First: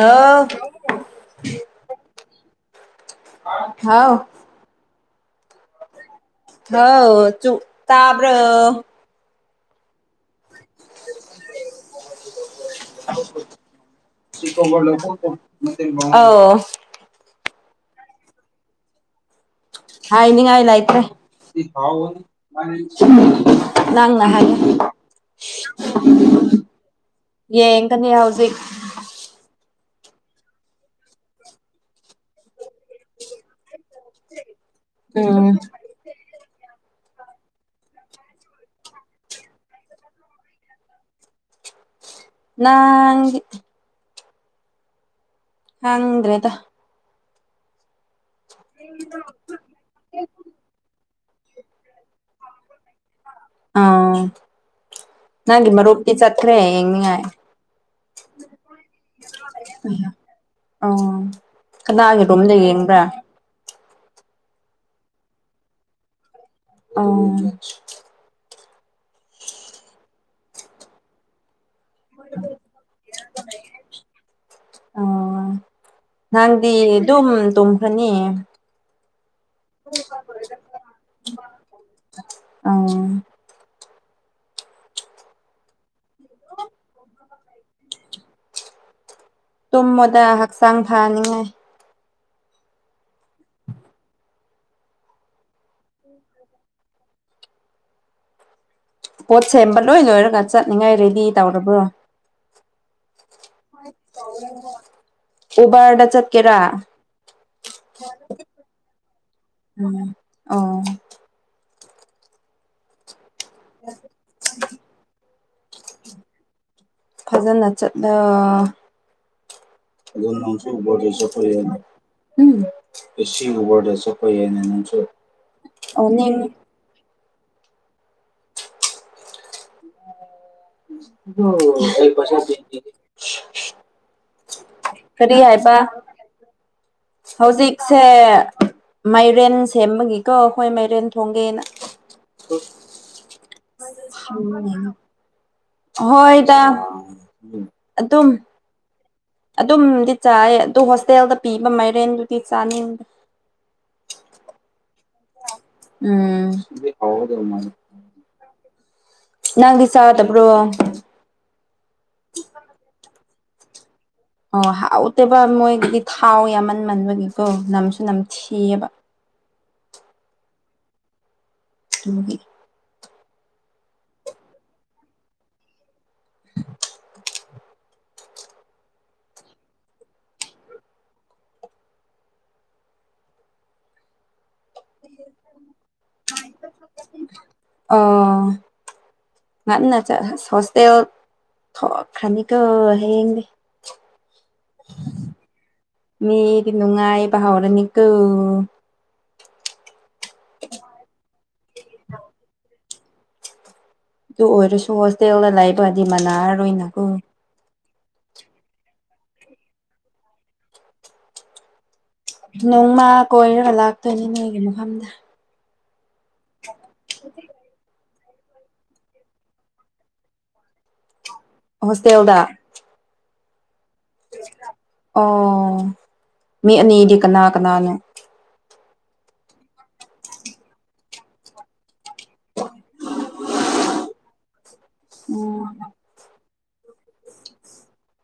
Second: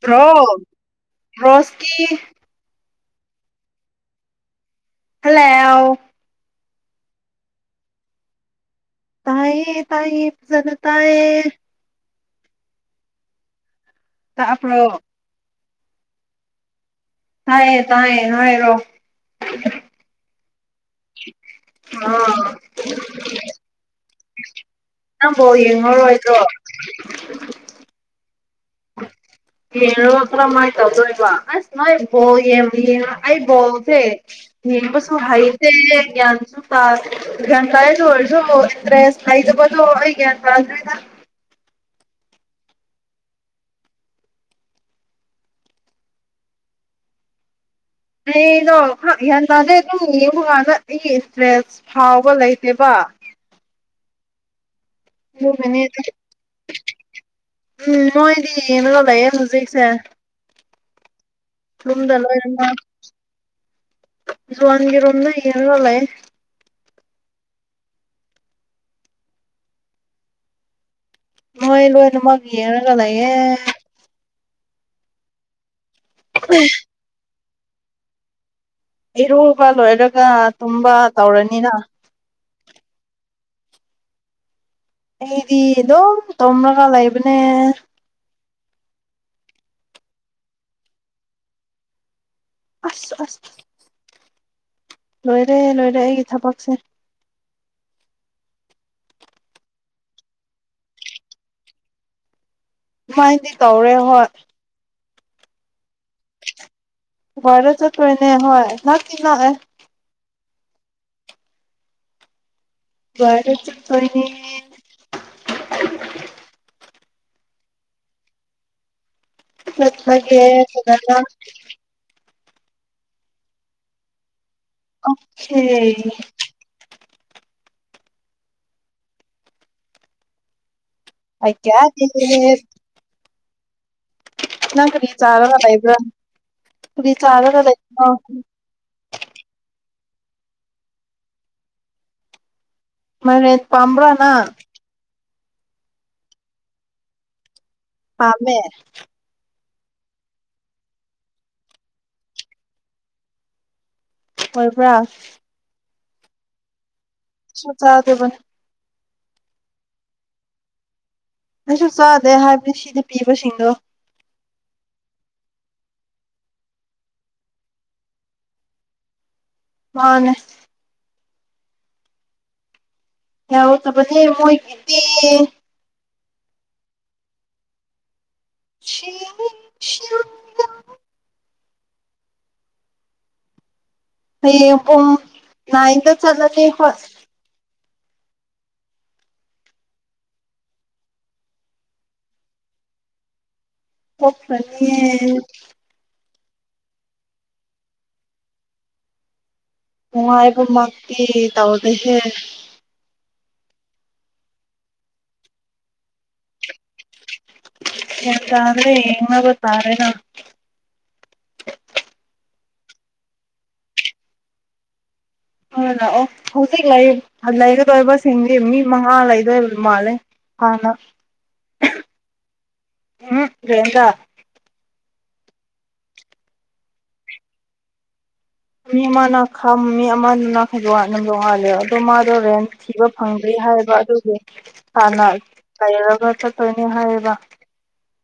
bro ꯕ꯭ꯔꯣꯁꯀꯤ ꯍꯥꯎ ꯍꯜꯂꯥꯎ ꯂꯣ ꯆꯨ ꯇꯥꯕ꯭ꯔꯣ ꯇꯥꯏꯌꯦ ꯇꯥꯏꯌꯦ ꯐꯖꯅ ꯇꯥꯏꯌꯦ ꯇꯥꯕ꯭ꯔꯣ [inaudible] [inaudible] ꯑꯥꯎ ꯇꯥꯏꯌꯦ ꯇꯥꯏꯌꯦ ꯍꯥꯏꯔꯣ ꯍꯥꯏꯅꯤꯉꯥꯏ ꯂꯩ ꯑꯦ ꯑꯥ [inaudible] ꯅꯪꯅ ꯍꯥꯏ ꯅꯪ ꯕꯣꯜ ꯌꯦꯡꯉꯔꯣꯏꯗ꯭ꯔꯣ ꯌꯦꯡꯒꯅꯤ ꯍꯩꯖꯤꯛ [inaudible] ꯌꯦꯡꯉꯣ ꯀꯔꯝꯃꯥꯏ ꯇꯧꯗꯣꯏꯕ ꯑꯁ ꯃꯥꯏ ꯕꯣꯜ ꯌꯦ ꯌꯦꯡꯉ ꯑꯩ ꯕꯣꯜꯁꯦ ꯌꯦꯡꯕꯁꯨ ꯎꯝ ꯍꯩꯇꯦ ꯒ꯭ꯌꯥꯟꯁꯨ ꯇꯥ ꯒ꯭ꯌꯥꯟ ꯇꯔꯁꯨ ꯑꯣꯏꯁꯨ ꯃꯨꯛ ꯏꯟꯇ꯭ꯔꯦꯁ ꯂꯩꯇꯕꯗꯨ ꯑꯩ ꯒꯌꯥꯟ ꯇꯥꯗ꯭ꯔꯦꯗ ꯅꯪ ꯈꯪꯗ꯭ꯔꯦꯗ ꯀꯩꯅꯣ ꯍ ꯒ꯭ꯌꯥꯟ ꯇꯥꯗꯦ ꯑꯗꯨꯝ ꯌꯦꯡꯕꯀꯥꯟꯗ ꯑꯩꯒꯤ [inaudible] ꯐꯥꯎꯕ ꯂꯩꯇꯦꯕ ꯑꯥ ꯅꯪꯒꯤ ꯑꯗꯨꯒꯤꯅꯦꯗ ꯃꯔꯨꯞꯇꯤ ꯆꯠꯈ꯭ꯔꯦ ꯌꯦꯡꯅꯤꯉꯥꯏ ꯎꯝ ꯃꯣꯏꯗꯤ ꯌꯦꯡꯂꯒ ꯂꯩꯌꯦ ꯍꯧꯖꯤꯛꯁꯦ ꯑꯣ ꯀꯅꯥꯒꯤ ꯔꯨꯝꯗ ꯌꯦꯡꯕ꯭ꯔꯥ ꯖꯋꯥꯟꯒꯤꯔꯨꯝꯗ ꯌꯦꯡꯉꯒ ꯂꯩ ꯑꯥ ꯃꯣꯏ ꯂꯣꯏꯅꯃꯛ ꯌꯦꯡꯉꯒ ꯂꯩꯌꯦ ꯑꯥ ꯅꯪꯗꯤ ꯑꯗꯨꯝ ꯇꯨꯝꯈꯔꯅꯤ ꯏꯔꯨꯕ ꯂꯣꯏꯔꯒ ꯇꯨꯝꯕ ꯇꯧꯔꯅꯤꯅ ꯑꯥ ꯑꯩꯗꯤꯗꯨꯝ ꯇꯨꯝꯔꯒ ꯂꯩꯕꯅꯦ ꯇꯨꯝꯃꯣꯗ ꯍꯛꯆꯥꯡ ꯐꯅꯤꯡꯉꯥꯏ ꯑꯁ ꯑꯁ ꯂꯣꯏꯔꯦ ꯂꯣꯏꯔꯦ ꯑꯩꯒꯤ ꯊꯕꯛꯁꯦ ꯄꯣꯠ ꯁꯦꯝꯕ ꯂꯣꯏ ꯂꯣꯏꯔꯒ ꯆꯠꯅꯤꯉꯥꯏ ꯔꯦꯗꯤ ꯇꯧꯔꯕ꯭ꯔꯣ ꯗꯨꯃꯥꯏꯅꯗꯤ ꯇꯧꯔꯦ ꯍꯣꯏ ꯎꯕꯔꯗ ꯆꯠꯀꯦꯔ ꯋꯥꯏꯔ ꯆꯠꯇꯣꯏꯅꯦ ꯍꯣꯏ ꯅꯛꯇꯤ ꯅꯛꯑꯦ ꯎꯝ ꯑꯣ ꯎꯕꯔꯗ ꯆꯠꯇꯣꯏꯅꯦ ꯐꯖꯅ ꯆꯠꯂꯣ [unintelligible] ꯆꯠꯂꯒꯦ ꯎꯝ ꯐꯖꯅ ꯁꯤ ꯎꯕꯔꯗ [inaudible] ꯅꯪꯁꯨ ꯑꯣꯀꯦ ꯑꯥꯏ ꯒꯦꯠ ꯏꯠ ꯅꯪ [unintelligible] ꯀꯔꯤ ꯆꯥꯔꯒ ꯍꯥꯏꯕ ꯂꯩꯕ꯭ꯔꯥ ꯀꯔꯤ ꯆꯥꯔꯒ ꯍꯧꯖꯤꯛꯁꯦ ꯂꯩꯕꯅꯣ ꯃꯥꯏꯔꯦꯟ ꯁꯦꯝꯕꯒꯤ ꯀꯣ ꯍꯣꯏ ꯃꯥꯏꯔꯦꯟ ꯊꯣꯡꯒꯦꯅ ꯃꯥꯏꯔꯦꯟ ꯄꯥꯝꯕ꯭ꯔꯥ ꯅꯪ ꯍꯣꯏ ꯇꯥ ꯄꯥꯝꯃꯦ ꯑꯗꯨꯝꯗꯤ ꯆꯥꯏ ꯑꯗꯨ ꯍꯣꯁꯇꯦꯜꯗ ꯄꯤꯕ ꯃꯥꯏꯔꯦꯟꯗꯨꯗꯤ ꯆꯥꯅꯤꯡꯗꯦ ꯑꯣꯏꯕ꯭ꯔꯥ ꯎꯝ ꯍꯥꯎꯒꯗꯧ ꯃꯥꯜꯂꯦ [unintelligible] ꯅꯪꯗꯤ ꯆꯥꯗꯕ꯭ꯔꯣ ꯑꯩꯁꯨ ꯆꯥꯗꯦ ꯍꯥꯏꯕꯗꯤ ꯁꯤꯗ ꯄꯤꯕꯁꯤꯡꯗꯣ ꯑꯣ ꯍꯥꯎꯇꯦꯕ ꯃꯣꯏꯒꯤꯗꯤ ꯊꯥꯎ ꯌꯥꯝꯃꯟꯃꯟꯕꯒꯤꯀꯣ ꯅꯝꯁꯨ ꯅꯝ ꯊꯤꯌꯦꯕ ꯃꯥꯅꯦ [unintelligible] ꯌꯥꯎ ꯇꯕꯅꯦ ꯃꯣꯏꯒꯤꯗꯤ ꯁꯤꯅꯤ [unintelligible] ꯍꯌꯦꯡ ꯄꯨꯝ ꯅꯥꯏꯟꯗ ꯆꯠꯂꯅꯤ ꯈꯣꯏ ꯑꯥ ꯉꯟꯅ ꯆꯠ ꯍꯁ ꯍꯣꯁꯇꯦꯜ ꯊꯣꯛꯈ꯭ꯔꯅꯤꯀꯣ ꯍꯌꯦꯡꯗꯤ ꯆꯠꯈ꯭ꯔꯥꯅꯤꯌꯦ ꯃꯤꯗꯤ ꯅꯨꯡꯉꯥꯏꯕ ꯍꯥꯎꯔꯅꯤꯀꯣ ꯅꯨꯡꯉꯥꯏꯕ ꯃꯥꯛꯀꯤ ꯇꯧꯗꯦ ꯍꯦ ꯑꯗꯨ ꯑꯣꯏꯔꯁꯨ ꯍꯣꯁꯇꯦꯜꯗ ꯂꯩꯕꯗꯤ ꯃꯅꯥꯔꯔꯣꯏꯅꯀꯣ ꯑꯦ ꯇꯥꯔꯔꯦ ꯌꯦꯉꯕ ꯇꯥꯔꯦꯅ ꯅꯣꯡꯃ ꯀꯣꯏꯔꯒ ꯂꯥꯛꯇꯣꯏꯅꯤ ꯅꯣꯏꯒꯤ ꯃꯐꯝꯗ ꯑꯥ ꯂꯥꯛꯑꯣ ꯍꯧꯖꯤꯛ ꯂꯩ ꯂꯩꯒꯗꯣꯔꯤꯕ [unintelligible] ꯃꯤ ꯃꯉꯥ ꯂꯩꯗꯣꯏ ꯃꯥꯂꯦ ꯍꯥꯟꯅ ꯍꯣꯁꯇꯦꯜꯗ ꯎꯝ ꯔꯦꯟꯗꯥ ꯑꯣ ꯃꯤ ꯑꯅꯤꯗꯤ ꯀꯅꯥ ꯀꯅꯥꯅꯣ ꯃꯤ ꯑꯃꯅ ꯈꯝ ꯃꯤ ꯑꯃꯗꯨ [unintelligible] ꯑꯗꯣ ꯃꯥꯗꯣ ꯔꯦꯟ ꯊꯤꯕ ꯐꯪꯗ꯭ꯔꯦ ꯍꯥꯏꯕ ꯑꯗꯨꯒꯤ ꯍꯥꯟꯅ ꯂꯩꯔꯒ ꯆꯠꯇꯣꯏꯅꯦ ꯍꯥꯏꯌꯦꯕ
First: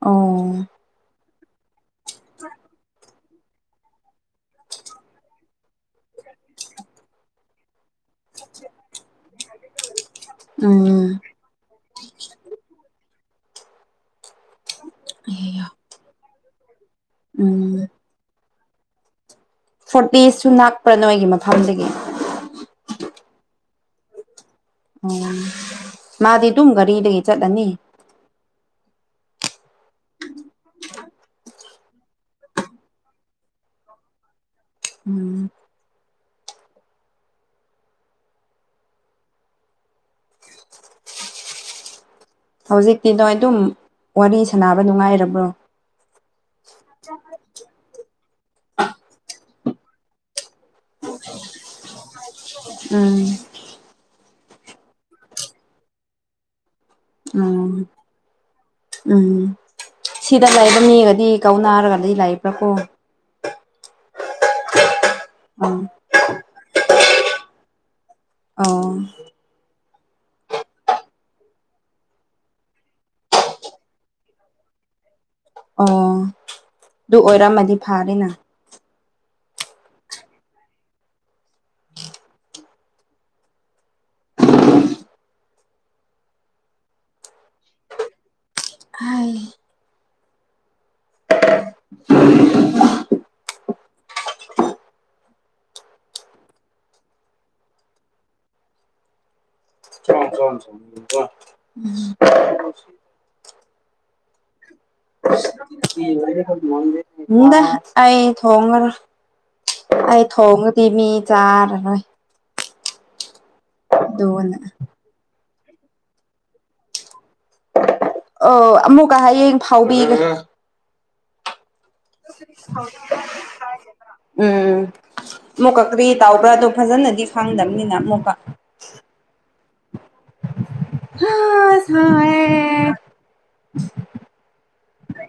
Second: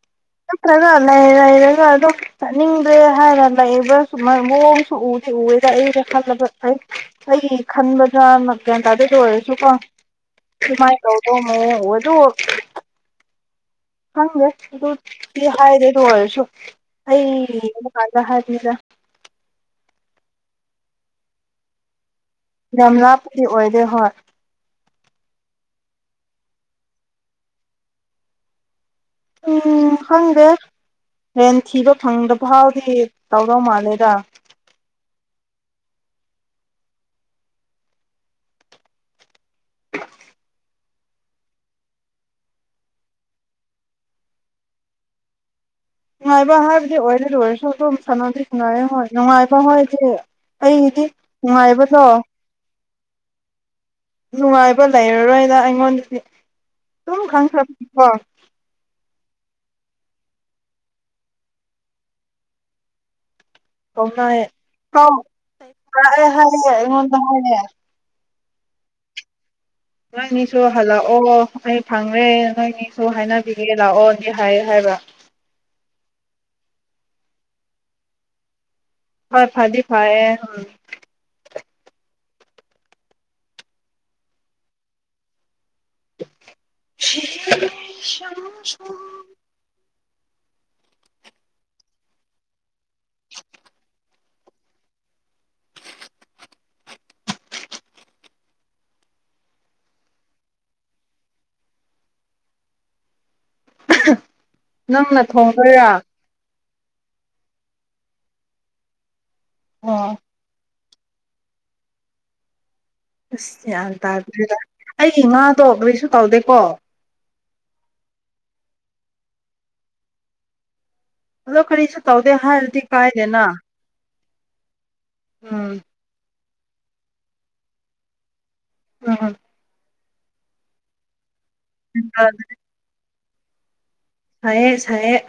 ꯑꯣ ꯅꯠꯇ꯭ꯔꯒ ꯂꯩ ꯂꯩꯔꯒ ꯑꯗꯨꯝ ꯆꯠꯅꯤꯡꯗ꯭ꯔꯦ ꯍꯥꯏꯔ ꯂꯩꯕ ꯁꯨ ꯃꯑꯣꯡꯁꯨ ꯎꯗꯤ ꯎꯔꯦꯗ ꯑꯩꯩꯅ ꯈꯜꯂꯕ ꯑꯩꯒꯤ ꯈꯟꯕꯗꯣ [unintelligible] ꯒ꯭ꯌꯥꯟꯇꯥꯗꯦ ꯗꯣꯑꯣꯏꯔꯁꯨ ꯀꯣ ꯀꯃꯥꯏ ꯎꯝ ꯀꯧꯗꯣ ꯃꯣ ꯑꯗꯨ ꯈꯪꯗꯦ ꯑꯗꯨꯗꯤ ꯍꯥꯏꯗꯦ ꯑꯗꯨ ꯑꯣꯏꯔꯁꯨ ꯑꯩ ꯎꯝ ꯌꯦꯡꯕ [unintelligible] ꯐꯣꯔꯇꯤꯁꯨ ꯅꯥꯛꯄ꯭ꯔꯥ ꯅꯣꯏꯒꯤ ꯃꯐꯝꯗꯒꯤ ꯌꯥꯝ ꯂꯥꯞꯄꯗꯤ ꯑꯣꯏꯗꯦ ꯍꯣꯏ ꯑꯣ ꯃꯥꯗꯤ ꯑꯗꯨꯝ ꯒꯥꯔꯤꯗꯒꯤ ꯆꯠꯂꯅꯤ ꯎꯝ ꯈꯪꯗꯦ ꯔꯦꯟ ꯊꯤꯕ ꯐꯪꯗ ꯐꯥꯎꯗꯤ ꯇꯧꯗꯧ ꯃꯥꯜꯂꯦꯗ ꯎꯝ ꯍꯧꯖꯤꯛꯇꯤ ꯅꯣꯏ ꯑꯗꯨꯝ ꯋꯥꯔꯤ ꯁꯥꯅꯕ ꯅꯨꯡꯉꯥꯏꯔꯕ꯭ꯔꯣ ꯅꯨꯡꯉꯥꯏꯕ ꯍꯥꯏꯕꯗꯤ ꯑꯣꯏꯔꯔꯣꯏꯁꯨ ꯑꯗꯨꯝ ꯁꯥꯟꯅꯗꯤ ꯅꯨꯡꯉꯥꯏꯔꯦ ꯍꯣꯏ ꯅꯨꯡꯉꯥꯏꯕ ꯍꯣꯏꯗꯤ ꯑꯩꯗꯤ ꯅꯨꯡꯉꯥꯏꯕꯗꯣ ꯎꯝ ꯅꯨꯡꯉꯥꯏꯕ ꯂꯩꯔꯔꯣꯏꯗ ꯑꯩꯉꯣꯟꯗꯗꯤ ꯑꯗꯨꯨꯝ ꯎꯝ ꯈꯪꯈ꯭ꯔꯕꯀꯣ ꯎꯝ ꯁꯤꯗ ꯂꯩꯕ ꯃꯤꯒꯗꯤ ꯀꯧꯅꯥꯔꯒꯗꯤ ꯂꯩꯕ꯭ꯔꯥ ꯀꯣ ꯑꯣꯃꯥꯏ ꯍꯥꯎ ꯎꯝ ꯂꯥꯛꯑꯦ ꯍꯥꯏꯌꯦ ꯑꯩꯉꯣꯟꯗ ꯍꯥꯏꯌꯦ ꯑꯣ ꯅꯣꯏꯅꯤꯁꯨ ꯍꯜꯂꯛꯑꯣ ꯑꯩ ꯐꯪꯉꯦ ꯅꯣꯏꯅꯤꯁꯨ ꯍꯥꯏꯅꯕꯤꯒꯦ ꯂꯥꯛꯑꯣꯗꯤ ꯍꯥꯏ ꯍꯥꯏ [unintelligible] ꯑꯣ ꯑꯗꯨ ꯑꯣꯏꯔꯝꯃꯗꯤ ꯐꯥꯔꯦꯅ ꯍꯣꯏ ꯐꯗꯤ ꯐꯥꯏꯌꯦ ꯍꯝ ꯁꯦ ꯁꯝ ꯁꯝ ꯍꯥꯏ [unintelligible] ꯅꯪꯅ ꯊꯣꯡꯗꯣꯏꯔꯥ ꯉꯗꯦ ꯑꯩ ꯊꯣꯡꯉꯔꯣꯏ ꯑꯣ ꯑꯩ ꯊꯣꯡꯉ ꯇꯤꯃꯤ ꯆꯔꯔꯣꯏ ꯑꯁ ꯌꯥꯟ ꯇꯥꯗꯦꯗ ꯑꯩꯒꯤ ꯉꯥꯗꯣ ꯀꯔꯤꯁꯨ ꯇꯧꯗꯦꯀꯣ ꯑꯣ ꯑꯃꯨꯛꯀ ꯍꯌꯦꯡ ꯐꯥꯎꯕꯤꯒꯦ ꯔ [unintelligible] ꯎꯝ ꯃꯨ ꯎꯝ ꯀ ꯀ꯭ꯔꯤ ꯇꯥꯎ ꯄ꯭ꯔꯠꯇꯣ ꯐꯖꯅꯗꯤ ꯐꯪꯗꯕꯅꯤꯅ ꯑꯃꯨꯛꯀ ꯑ [unintelligible] ꯑ [inaudible] ꯎꯝ [inaudible] ꯁꯥꯏꯌꯦ ꯁꯥꯏꯌꯦ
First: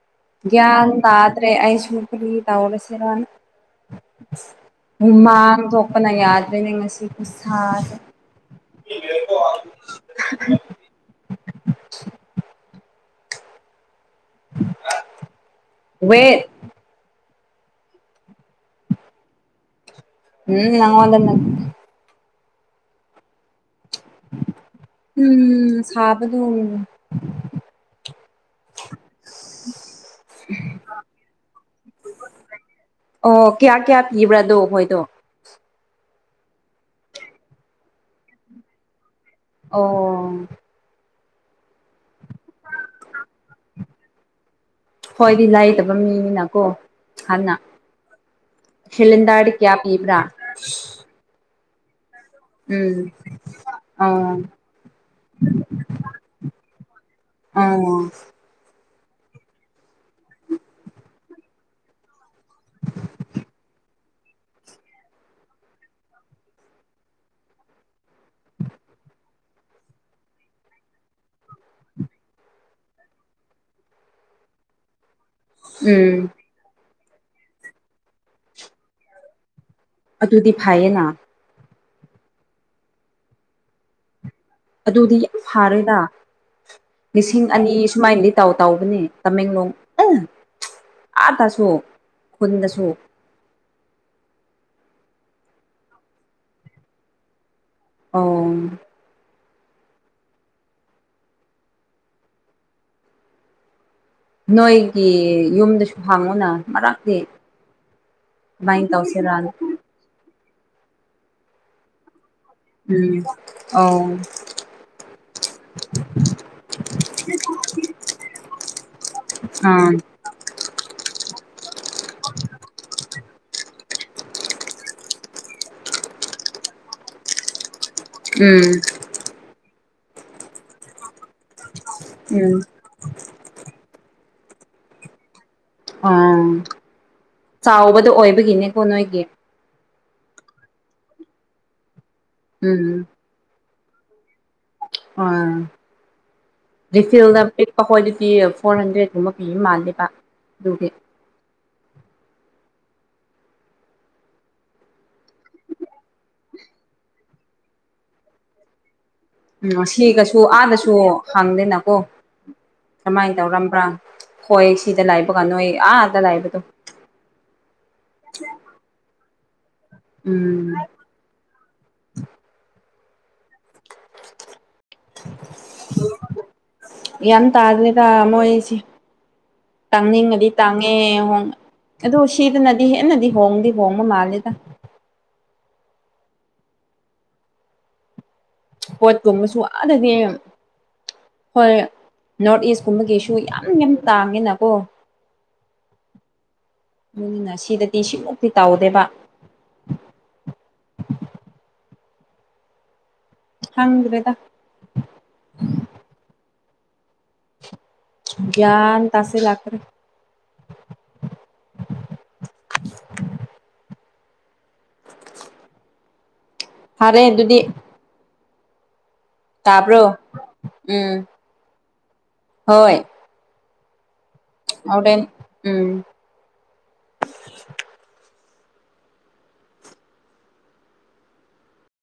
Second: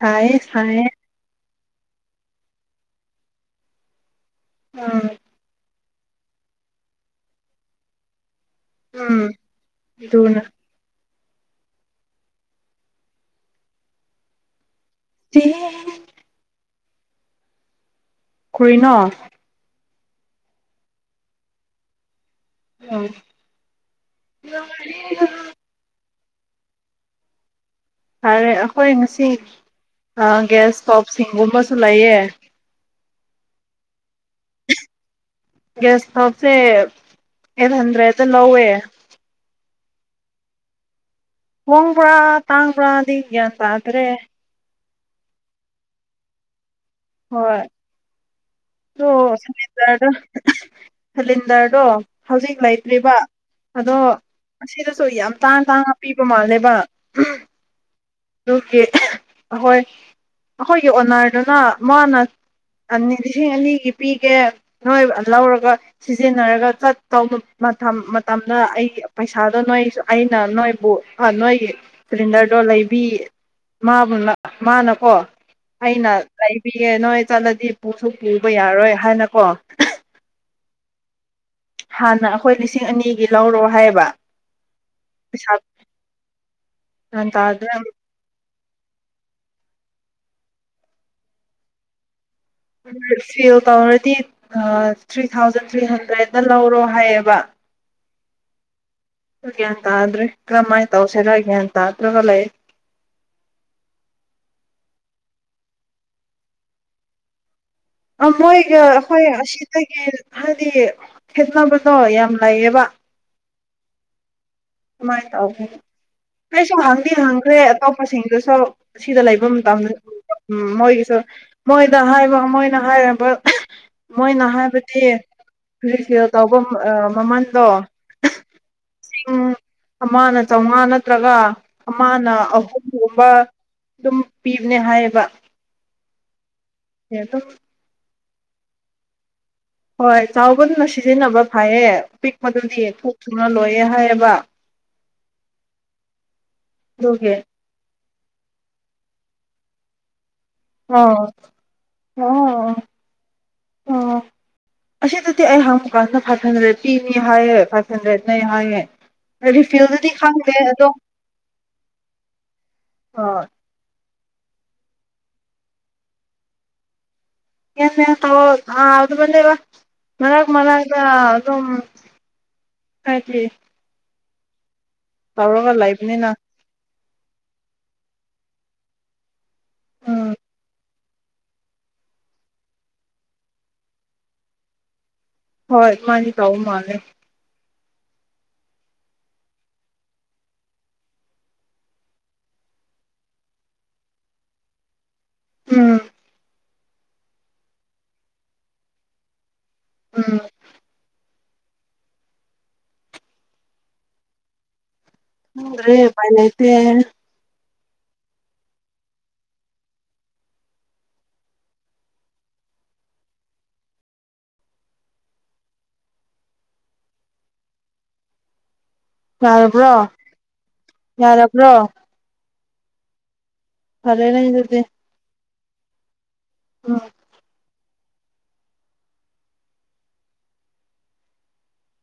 ꯁꯥꯏꯌꯦ ꯁꯥꯏꯌꯦ ꯒ꯭ꯌꯥꯟ ꯇꯥꯗ꯭ꯔꯦ ꯑꯩꯁꯨꯨ ꯀꯔꯤ ꯇꯧꯔꯁꯦꯔ ꯎꯝ ꯍꯨꯃꯥꯡ ꯊꯣꯛꯄꯅ ꯌꯥꯗ꯭ꯔꯦꯅꯦ ꯉꯁꯤ ꯈꯨꯁꯥꯁꯦ [inaudible] ꯎꯝ ꯑꯗꯨꯅ ꯎ [inaudible] [unintelligible] ꯀ꯭ꯔꯤꯅꯣ ꯎꯝ ꯅꯉꯣꯟꯗ ꯅꯠ [inaudible] ꯁꯥꯕꯗꯨ ꯐꯔꯦ ꯑꯩꯈꯣꯏ ꯉꯁꯤ ꯒ꯭ꯌꯥꯁ ꯁ꯭ꯇꯣꯞ ꯁꯤꯡꯒꯨꯝꯕꯁꯨ ꯂꯩꯌꯦ ꯑꯣ ꯀꯌꯥ ꯀꯌꯥ ꯄꯤꯕ꯭ꯔ ꯗꯣ ꯈꯣꯏꯗꯣ ꯒ꯭ꯌꯥꯁ ꯁ꯭ꯇꯞꯁꯦ ꯑꯩꯠ ꯍꯟꯗ꯭ꯔꯦꯠꯇ ꯂꯧꯋꯦ ꯑꯣ ꯍꯣꯡꯕ꯭ꯔ ꯇꯥꯡꯕ꯭ꯔꯗꯤ ꯒ꯭ꯌꯥꯟ ꯇꯥꯗ꯭ꯔꯦ ꯍꯣꯏꯗꯤ ꯂꯩꯗꯕ ꯃꯤꯅꯤꯅꯀꯣ ꯍꯣꯏ ꯍꯥꯟꯅ ꯑꯗꯣ ꯁꯤꯂꯤꯟꯗꯔꯗꯤ ꯀꯌꯥ ꯁꯤꯂꯤꯟꯗꯔꯗ ꯄꯤꯕ꯭ꯔꯥ [inaudible] ꯗꯔꯗꯣ ꯍꯧꯖꯤꯛ ꯎꯝ ꯂꯩꯇ꯭ꯔꯤꯕ ꯑꯗꯣ ꯑꯣ ꯑꯁꯤꯗꯁꯨ ꯌꯥꯝ ꯇꯥꯡ ꯇꯥꯡꯅ ꯄꯤꯕ ꯃꯥꯜꯂꯦꯕ ꯑꯣ ꯑꯍꯣꯏ ꯑꯩꯈꯣꯏꯒꯤ ꯑꯣꯅꯔꯗꯨꯅ ꯃꯥꯅ ꯑꯅꯤ ꯂꯤꯁꯤꯡ ꯑꯅꯤꯒꯤ ꯄꯤꯒꯦ ꯅꯣꯏ ꯂꯧꯔꯒ ꯁꯤꯖꯤꯟꯅꯔꯒ ꯆꯠꯇꯧꯕ ꯃꯇꯝ ꯇꯝꯗ ꯑꯩ ꯄꯩꯁꯥꯗꯣ ꯅꯣꯏ ꯑꯩꯅ ꯅꯣꯏꯕꯨ ꯅꯣꯏꯒꯤ ꯁꯤꯂꯤꯟꯗꯔꯗꯣ ꯂꯩꯕꯤ ꯃꯥꯕꯨ ꯃꯥꯅꯀꯣ ꯑꯩꯅ ꯎꯝ ꯂꯩꯕꯤꯌꯦ ꯅꯣꯏ ꯆꯠꯂꯗꯤ ꯄꯨꯁꯨ ꯄꯨꯕ ꯌꯥꯔꯣꯏ ꯍꯥꯏꯅꯀꯣ ꯑꯗꯨꯗꯤ ꯐꯩꯌꯦꯅ ꯍꯥꯟꯅ ꯑꯩꯈꯣꯏ ꯂꯤꯁꯤꯡ ꯑꯅꯤꯒꯤ ꯂꯧꯔꯣ ꯍꯥꯏꯌꯦꯕ ꯑꯗꯨꯗꯤ ꯌꯥꯝ ꯐꯥꯔꯦꯅ ꯒ꯭ꯌꯥꯟ ꯂꯤꯁꯤꯡ ꯇꯥꯗ꯭ꯔꯦ ꯑꯅꯤ ꯁꯨꯃꯥꯏꯅ ꯇꯧ ꯇꯧꯕꯅꯦ ꯇꯃꯦꯡꯂꯣꯡ ꯑ ꯑꯥ ꯇꯥꯁꯨ [unintelligible] ꯇꯧꯔꯗꯤ ꯊ꯭ꯔꯤ ꯊꯥꯎꯖꯟ ꯊ꯭ꯔꯤ ꯍꯟꯗ꯭ꯔꯦꯠꯇ ꯂꯧꯔꯣ ꯍꯥꯏꯌꯦꯕ ꯑꯣ ꯒ꯭ꯌꯥꯟ ꯇꯥꯗ꯭ꯔꯦ ꯀ꯭ꯔꯝꯃꯥꯏ ꯇꯧꯁꯦꯔꯥ ꯑꯩ ꯒ꯭ꯌꯥꯟ ꯇꯗ꯭ꯔꯒ ꯂꯩ ꯅꯣꯏꯒꯤ ꯌꯨꯝꯗꯁꯨ ꯍꯪꯉꯣꯅ ꯃꯔꯛꯇꯤ ꯃꯣꯏꯒ ꯀꯃꯥꯏꯅ ꯑꯩꯈꯣꯏ ꯇꯧꯁꯤꯔꯥꯅ ꯑꯁꯤꯗꯒꯤ ꯍꯥꯏꯗꯤ ꯈꯦꯠꯅꯕꯗꯣ ꯌꯥꯝ ꯂꯩꯌꯦꯕ ꯎꯝ ꯑꯧ ꯃꯥꯏ ꯇꯥꯎꯒꯤꯒꯦ ꯀꯩꯁꯨ ꯍꯪꯗꯤ ꯍꯪꯈ꯭ꯔꯦ ꯑꯇꯣꯞꯄꯁꯤꯡꯗꯨꯁꯨ ꯁꯤꯗ ꯂꯩꯕ ꯑꯥ ꯃꯇꯝꯗ ꯎꯝ ꯃꯣꯏꯒꯤꯁꯨ ꯃꯣꯏꯗ ꯍꯥꯏꯕ ꯃꯣꯏꯅ ꯍꯥꯏꯔꯝꯕ ꯃꯣꯏꯅ ꯍꯥꯏꯕꯗꯤ ꯔꯤꯐꯤꯜ ꯇꯧꯕ ꯑ ꯃꯃꯟꯗꯣ ꯎꯝ ꯎꯝ ꯑꯃꯅ ꯆꯥꯝꯃꯉꯥ ꯅꯠꯇ꯭ꯔꯒ ꯑꯃꯅ ꯎꯝ ꯑꯍꯨꯝꯒꯨꯝꯕ ꯑꯗꯨꯝ ꯄꯤꯕꯅꯦ ꯍꯥꯏꯌꯦꯕ ꯑꯥ ꯑꯗꯨꯝ ꯆꯥꯎꯕꯗꯣ ꯑꯣꯏꯕꯒꯤꯅꯦꯀꯣ ꯅꯣꯏꯒꯤ ꯍꯣꯏ ꯆꯥꯎꯕꯗꯨꯅ ꯁꯤꯖꯤꯟꯅꯕ ꯐꯌꯦ ꯄꯤꯛꯄꯗꯨꯗꯤ ꯎꯝ ꯊꯣꯛ ꯊꯨꯅ ꯂꯣꯏꯌꯦ ꯍꯥꯏꯌꯦꯕ ꯑ ꯑꯗꯨꯒꯤ ꯀꯩꯊꯦꯜꯗ ꯄꯤꯛꯄ ꯍꯣꯏꯗꯤ ꯄꯤꯑꯦ ꯐꯣꯔ ꯍꯟꯗ꯭ꯔꯦꯠꯒꯨꯝꯕ ꯄꯤꯕ ꯃꯥꯟꯂꯦꯕ ꯑ ꯑꯥ [inaudible] ꯑꯁꯤꯗꯗꯤ ꯑꯩ ꯍꯪꯕꯀꯥꯟꯗ ꯐꯥꯏꯚ ꯍꯟꯗ꯭ꯔꯦꯠ ꯄꯤꯅꯤ ꯍꯥꯏꯌꯦ ꯐꯥꯏꯚ ꯍꯟꯗ꯭ꯔꯦꯠ ꯂꯩ ꯍꯥꯏꯌꯦ ꯎꯝ ꯔꯤꯐꯤꯜꯗꯨꯗꯤ ꯁꯤꯒꯁꯨ ꯈꯪꯗꯦ ꯑꯗꯣ ꯑꯥꯗꯁꯨ ꯍꯪꯗꯦꯅꯀꯣ ꯑ ꯀꯃꯥꯏꯅ ꯇꯧꯔꯝꯕ꯭ꯔ ꯍꯣꯏ ꯁꯤꯗ ꯂꯥꯏꯕ ꯀ ꯅꯣꯏ ꯑꯥꯗ ꯂꯥꯏꯕꯗꯣ ꯌꯥꯝ ꯌꯥꯝ ꯇꯧꯑꯣ ꯑꯥ ꯑꯗꯨ ꯃꯜ ꯂꯩꯕ ꯃꯔꯛ ꯎꯝ ꯃꯔꯛꯇ ꯑꯗꯨꯝ ꯍꯥꯏꯗꯤ [inaudible] ꯇꯧꯔꯒ ꯂꯩꯕꯅꯤꯅ ꯒ꯭ꯌꯥꯟ ꯇꯥꯗ꯭ꯔꯦꯗ ꯃꯣꯏꯁꯤ ꯎꯝ ꯇꯥꯡꯅꯤꯡꯉꯗꯤ ꯇꯥꯡ ꯑꯦ ꯍꯣꯡ ꯑꯗꯨ ꯁꯤꯗꯅꯗꯤ ꯍꯦꯟꯅꯗꯤ ꯍꯣꯡꯗꯤ ꯍꯣꯡꯕ ꯃꯥꯜꯂꯦꯗ ꯍꯣꯏ ꯃꯥꯟꯅꯤ ꯇꯧ ꯃꯥꯜꯂꯦ ꯄꯣꯠꯀꯨꯝꯕꯁꯨ ꯑꯥꯗꯗꯤ ꯍꯣꯏ ꯅꯣꯔꯠ ꯏꯁꯀꯨꯝꯕꯒꯤꯁꯨ ꯌꯥꯝ ꯌꯥꯝ ꯇꯥꯡꯉꯦꯅꯀꯣ ꯎꯝ ꯅꯣꯏꯅ ꯁꯤꯗꯗꯤ ꯁꯤꯃꯨꯛꯇꯤ ꯇꯥꯎꯗꯦꯕ ꯎꯝ ꯈꯪꯗ꯭ꯔꯦꯗ ꯄꯦꯔꯦ ꯒꯌꯥ꯭ꯟ ꯇꯥꯁꯤꯜꯂꯛꯇ꯭ꯔꯦ [inaudible] ꯐꯥꯔꯦ ꯑꯗꯨꯗꯤ ꯌꯥꯔꯕ꯭ꯔꯣ ꯇꯥꯕ꯭ꯔꯣ ꯎꯝ ꯌꯥꯔꯕ꯭ꯔꯣ ꯍꯣꯏ ꯐꯔꯦꯅꯦ ꯗꯨꯗꯤ ꯍꯣꯔꯦꯟ ꯎꯝ ꯎꯝ